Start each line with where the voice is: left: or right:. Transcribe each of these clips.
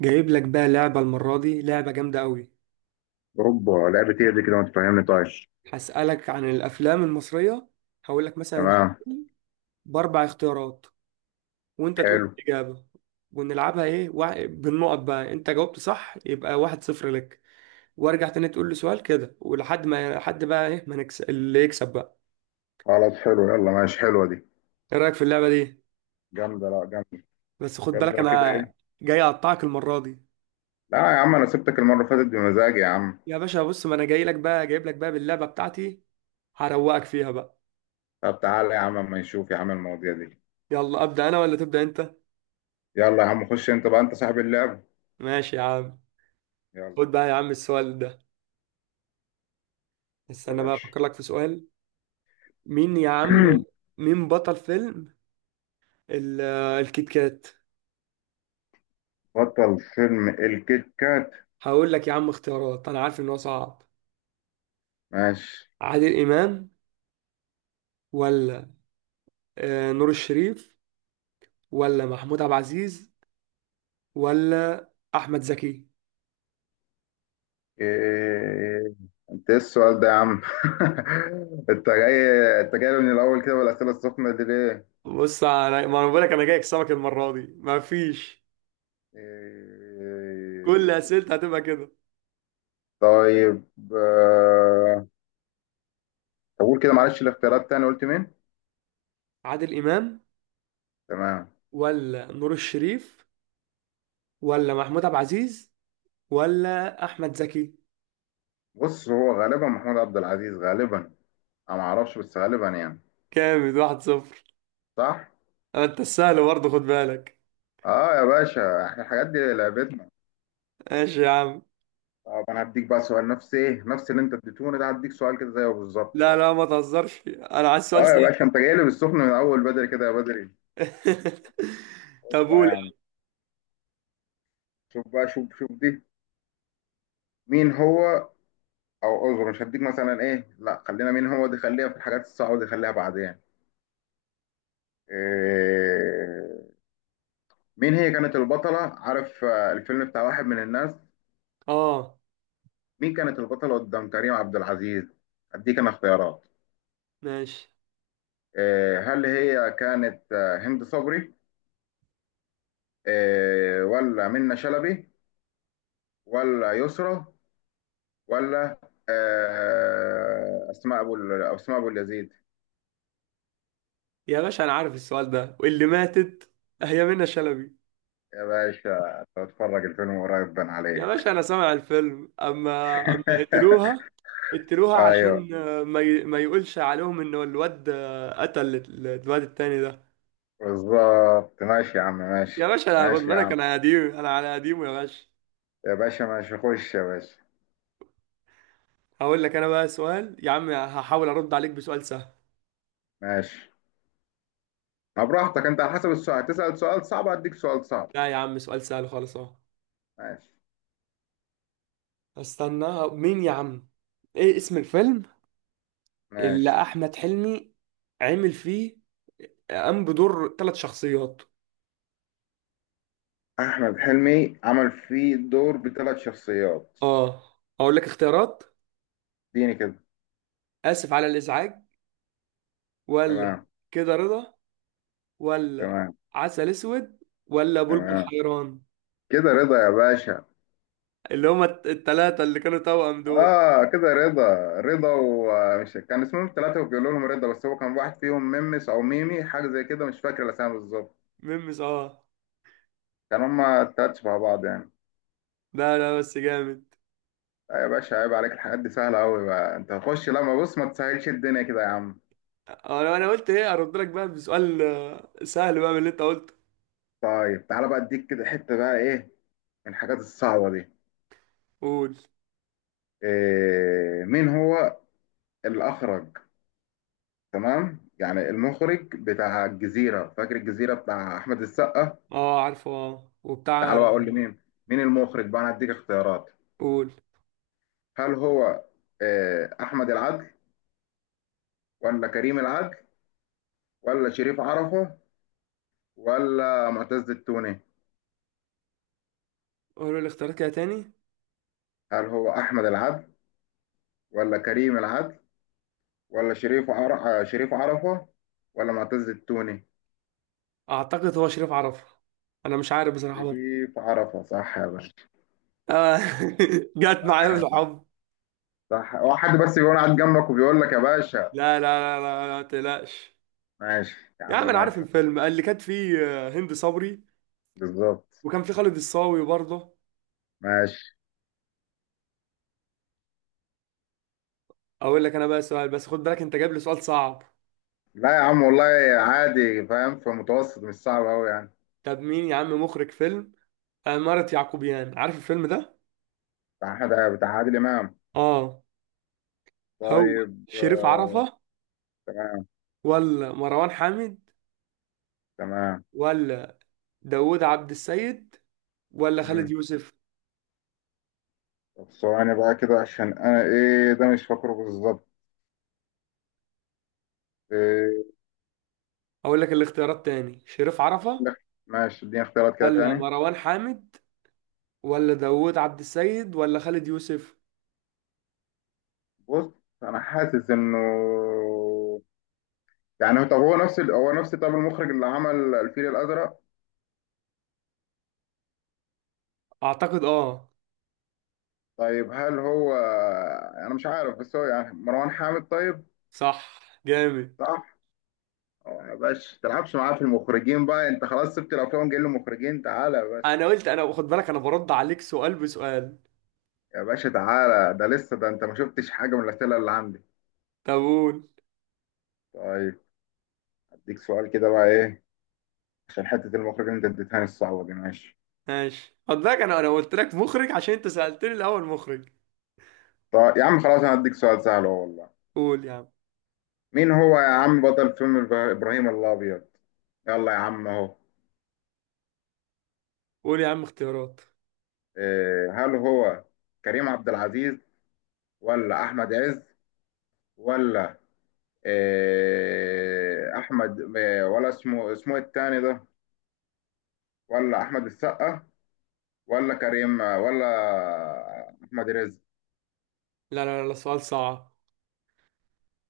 right: جايب لك بقى لعبة المرة دي لعبة جامدة قوي.
left: اوبا، لعبة ايه دي كده؟ ما تفهمني طيب.
right: هسألك عن الأفلام المصرية. هقول لك مثلا
left: تمام.
right: سؤال بأربع اختيارات، وأنت تقول
left: حلو.
right: لي الإجابة. ونلعبها إيه بالنقط بقى، أنت جاوبت صح يبقى واحد صفر لك، وأرجع تاني تقول لي سؤال كده ولحد ما حد بقى إيه ما نكسب، اللي يكسب بقى.
left: خلاص حلو يلا ماشي. حلوة دي.
right: إيه رأيك في اللعبة دي؟
left: جامدة، لا جامدة.
right: بس خد بالك
left: جامدة كده
right: أنا
left: ايه.
right: جاي أقطعك المرة دي.
left: لا يا عم، انا سبتك المرة اللي فاتت بمزاجي يا عم.
right: يا باشا بص، ما أنا جاي لك بقى، جايب لك بقى باللعبة بتاعتي، هروقك فيها بقى.
left: طب تعالى يا عم اما نشوف يا عم المواضيع دي.
right: يلا أبدأ أنا ولا تبدأ أنت؟
left: يلا يا عم خش انت بقى، انت صاحب اللعب.
right: ماشي يا عم.
left: يلا.
right: خد بقى يا عم السؤال ده،
left: خش يا
right: استنى بقى
left: باشا.
right: افكر لك في سؤال. مين يا عم؟ مين بطل فيلم ال- الكيت كات؟
left: بطل فيلم الكيت كات.
right: هقول لك يا عم اختيارات، انا عارف ان هو صعب.
left: ماشي.
right: عادل امام، ولا نور الشريف، ولا محمود عبد العزيز، ولا احمد زكي؟
left: إيه... انت ايه السؤال ده يا عم؟ انت جاي، انت جاي من الاول كده بالاسئله السخنه دي ليه؟
right: بص انا، ما انا بقول لك انا جاي اكسبك المره دي، ما فيش، كل
left: إيه...
right: اسئلتي هتبقى كده.
left: طيب. آه، طب قول كده معلش الاختيارات تاني، قلت مين؟
right: عادل امام،
left: تمام.
right: ولا نور الشريف، ولا محمود عبد العزيز، ولا احمد زكي.
left: بص هو غالبا محمود عبد العزيز، غالبا. انا ما اعرفش بس غالبا يعني.
right: كامل، واحد صفر.
left: صح؟
right: انت السهل برضه، خد بالك.
left: اه يا باشا احنا الحاجات دي لعبتنا.
right: ماشي يا عم.
left: طب انا هديك بقى سؤال، نفس ايه؟ نفس اللي انت اديتوني ده، هديك سؤال كده زيه بالظبط
right: لا
left: بقى.
right: لا، ما تهزرش، انا عايز سؤال
left: اه يا
right: سهل.
left: باشا انت جاي لي بالسخن من اول بدري كده، يا بدري. خد
right: طب
left: بقى
right: قول
left: يا عم.
right: يا
left: شوف بقى، شوف دي. مين هو. او اعذر، مش هديك مثلا ايه، لا خلينا مين هو دي، خليها في الحاجات الصعبه دي، خليها بعدين. إيه. مين هي كانت البطلة، عارف الفيلم بتاع واحد من الناس؟
right: عم. اه.
left: مين كانت البطلة قدام كريم عبد العزيز؟ أديك أنا اختيارات.
right: ماشي.
left: هل هي كانت هند صبري؟ ولا منة شلبي؟ ولا يسرا؟ ولا أسماء أبو اليزيد؟
right: يا باشا انا عارف السؤال ده، واللي ماتت هي منى شلبي.
left: يا باشا تتفرج الفيلم قريب، بان
right: يا
left: عليك.
right: باشا انا سامع الفيلم، اما قتلوها. قتلوها
left: أيوه
right: عشان ما يقولش عليهم ان الواد قتل الواد التاني ده.
left: بالظبط، ماشي يا عم
right: يا
left: ماشي.
right: باشا لا، خد
left: ماشي يا
right: بالك،
left: عم.
right: انا قديم، انا على قديمه يا باشا.
left: يا باشا ماشي، خش يا باشا.
right: هقول لك انا بقى سؤال يا عم، هحاول ارد عليك بسؤال سهل.
left: ماشي، ما براحتك انت، على حسب السؤال تسأل، سؤال صعب اديك سؤال صعب.
right: لا يا عم، سؤال سهل خالص اهو.
left: ماشي.
right: استنى، مين يا عم؟ ايه اسم الفيلم اللي
left: ماشي.
right: احمد حلمي عامل فيه، قام بدور ثلاث شخصيات؟
left: احمد حلمي عمل فيه دور بثلاث شخصيات.
right: اه. اقول لك اختيارات.
left: اديني كده.
right: اسف على الازعاج، ولا
left: تمام.
right: كده رضا، ولا
left: تمام.
right: عسل اسود، ولا بلبل
left: تمام.
right: حيران؟
left: كده رضا يا باشا.
right: اللي هما الثلاثه اللي كانوا توأم دول.
left: اه كده رضا. رضا، ومش كان اسمهم ثلاثة وبيقولوا لهم رضا؟ بس هو كان واحد فيهم ميمس او ميمي، حاجة زي كده، مش فاكر الاسامي بالظبط.
right: ميمس، اه.
left: كان هما التلات شبه بعض يعني.
right: لا لا، بس جامد.
left: لا يا باشا عيب عليك، الحاجات دي سهلة قوي بقى. انت هتخش لما بص، ما تسهلش الدنيا كده يا عم.
right: انا قلت ايه ارد لك بقى بسؤال سهل بقى من اللي انت قلته.
left: طيب تعالى بقى، اديك كده حتة بقى ايه، من الحاجات الصعبة دي.
right: قول.
left: إيه، مين هو الأخرج، تمام يعني المخرج بتاع الجزيرة، فاكر الجزيرة بتاع أحمد السقا؟
right: اه عارفه، اه، وبتاع.
left: تعال بقى أقول لي مين، مين المخرج بقى، أنا هديك اختيارات.
right: قول.
left: هل هو إيه، أحمد العدل؟ ولا كريم العدل؟ ولا شريف عرفة؟ ولا معتز التوني؟
right: قولوا لي اختيارات كده تاني.
left: هل هو أحمد العدل؟ ولا كريم العدل؟ ولا شريف عرفة؟ ولا معتز التوني؟
right: اعتقد هو شريف عرفة، انا مش عارف بصراحة برضه.
left: شريف عرفة صح يا باشا.
right: آه. جت معايا
left: صح.
right: بالحب.
left: صح، هو حد بس يكون قاعد جنبك وبيقول لك يا باشا.
right: لا لا لا لا لا، ما تقلقش.
left: ماشي يا
right: يا
left: عم
right: عم انا عارف
left: ماشي.
right: الفيلم اللي كانت فيه هند صبري،
left: بالظبط.
right: وكان فيه خالد الصاوي برضه.
left: ماشي.
right: اقول لك انا بقى سؤال، بس خد بالك انت جايب لي سؤال صعب.
left: لا يا عم والله، عادي، فاهم في متوسط مش صعب قوي يعني.
right: طب مين يا عم مخرج فيلم عمارة يعقوبيان؟ عارف الفيلم ده؟
left: بتاع عادل امام.
right: اه. هو
left: طيب
right: شريف عرفة،
left: تمام.
right: ولا مروان حامد،
left: تمام.
right: ولا داوود عبد السيد، ولا خالد
left: مم.
right: يوسف؟
left: طب ثواني بقى كده، عشان انا ايه ده مش فاكره بالظبط. إيه.
right: اقول لك الاختيارات تاني، شريف عرفة،
left: لك ماشي، اديني اختيارات كده
right: ولا
left: تاني.
right: مروان حامد، ولا داوود عبد السيد، ولا خالد يوسف.
left: بص انا حاسس انه يعني، طب هو نفس هو نفس، طب المخرج اللي عمل الفيل الازرق.
right: اعتقد اه.
left: طيب هل هو، انا مش عارف بس هو يعني مروان حامد، طيب؟
right: صح، جامد.
left: صح. أه يا باشا تلعبش معاه في المخرجين بقى، انت خلاص سبت الافلام جاي له مخرجين، تعالى يا باشا.
right: انا قلت، انا خد بالك، انا برد عليك سؤال بسؤال.
left: يا باشا تعالى، ده لسه ده، انت ما شفتش حاجه من الاسئله اللي عندي.
right: طب قول.
left: طيب هديك سؤال كده بقى ايه، عشان حته المخرجين انت اديتهاني الصعبه دي، ماشي.
right: ماشي خد بالك، انا قلت لك مخرج عشان انت سألتني الاول مخرج.
left: طيب يا عم خلاص انا هديك سؤال سهل اهو والله.
right: قول يا عم.
left: مين هو يا عم بطل فيلم ابراهيم الابيض؟ يلا يا عم اهو.
right: قول يا عم اختيارات.
left: إيه، هل هو كريم عبد العزيز؟ ولا احمد عز؟ ولا احمد ولا اسمه، اسمه التاني ده، ولا احمد السقا؟ ولا كريم ولا احمد رزق؟
right: لا لا لا لا، سؤال صعب.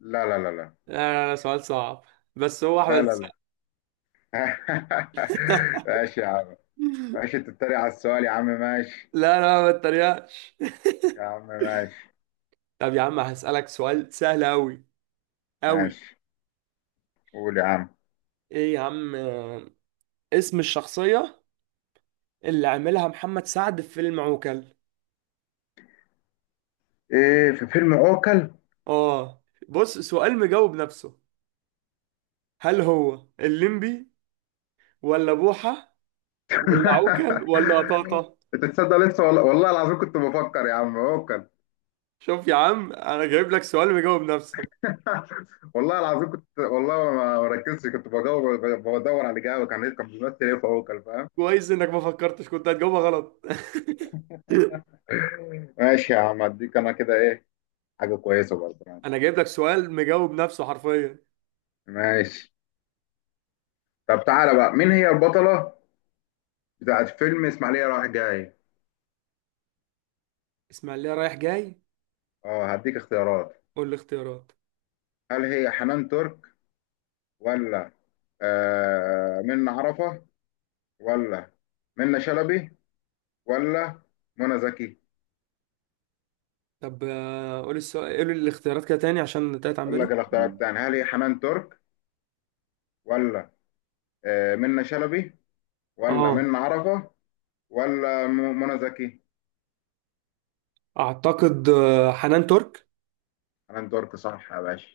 left: لا لا لا لا.
right: لا لا لا، سؤال صعب، بس هو احمد
left: لا لا
right: السقا.
left: لا. ماشي يا عم. ماشي، انت بتتريق على السؤال يا عم، ماشي.
right: لا لا، ما تتريقش.
left: يا عم ماشي.
right: طب يا عم هسألك سؤال سهل أوي أوي.
left: ماشي. قول يا عم.
right: ايه يا عم اسم الشخصية اللي عملها محمد سعد في فيلم عوكل؟
left: ايه في فيلم اوكل؟
right: اه. بص، سؤال مجاوب نفسه. هل هو الليمبي، ولا بوحة، ولا عوكل، ولا قطاطة؟
left: انت تصدق لسه والله، والله العظيم كنت بفكر يا عم اوكل.
right: شوف يا عم، انا جايب لك سؤال مجاوب نفسه.
left: والله العظيم كنت، والله ما ركزتش، كنت بدور، بدور على الاجابه، كان كان بيمثل ايه في اوكل، فاهم؟
right: كويس انك ما فكرتش، كنت هتجاوبها غلط.
left: ماشي يا عم، اديك انا كده ايه، حاجه كويسه برضه يعني.
right: انا جايب لك سؤال مجاوب نفسه حرفيا.
left: ماشي. طب تعالى بقى، مين هي البطله بتاعت فيلم اسماعيليه رايح جاي؟
right: اسماعيلية رايح جاي.
left: اه هديك اختيارات.
right: قول لي اختيارات.
left: هل هي حنان ترك؟ ولا آه منة عرفه؟ ولا منة شلبي؟ ولا منى زكي؟
right: طب قول السؤال، قول الاختيارات كده تاني عشان تتعب
left: اقول
right: بالي.
left: لك الاختيارات التانية، هل هي حنان ترك؟ ولا آه منة شلبي؟ ولا
right: اه.
left: منة عرفه؟ ولا منى زكي؟
right: اعتقد حنان ترك.
left: حنان ترك صح يا باشا.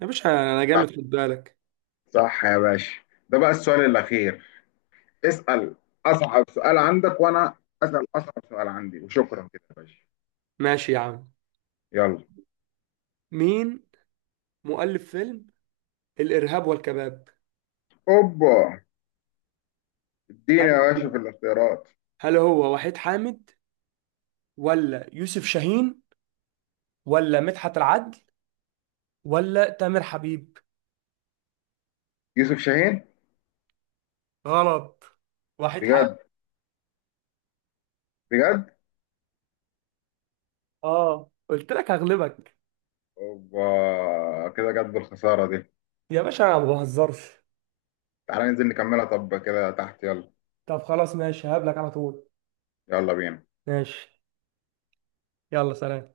right: يا باشا انا جامد، خد بالك.
left: صح يا باشا. ده بقى السؤال الأخير، اسأل أصعب سؤال عندك، وأنا أسأل أصعب سؤال عندي، وشكرا كده يا باشا.
right: ماشي يا عم.
left: يلا.
right: مين مؤلف فيلم الارهاب والكباب؟
left: أوبا، اديني
right: هل
left: يا
right: هو
left: باشا في الاختيارات.
right: هل هو وحيد حامد، ولا يوسف شاهين، ولا مدحت العدل، ولا تامر حبيب؟
left: يوسف شاهين.
right: غلط. وحيد حامد.
left: بجد؟ بجد؟
right: اه، قلت لك هغلبك.
left: أوبا، كده جت بالخسارة دي.
right: يا باشا انا ما بهزرش.
left: تعالى ننزل نكملها طب كده تحت، يلا.
right: طب خلاص ماشي، هقابلك على طول.
left: يلا بينا.
right: ماشي. يلا سلام.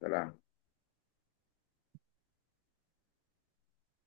left: سلام.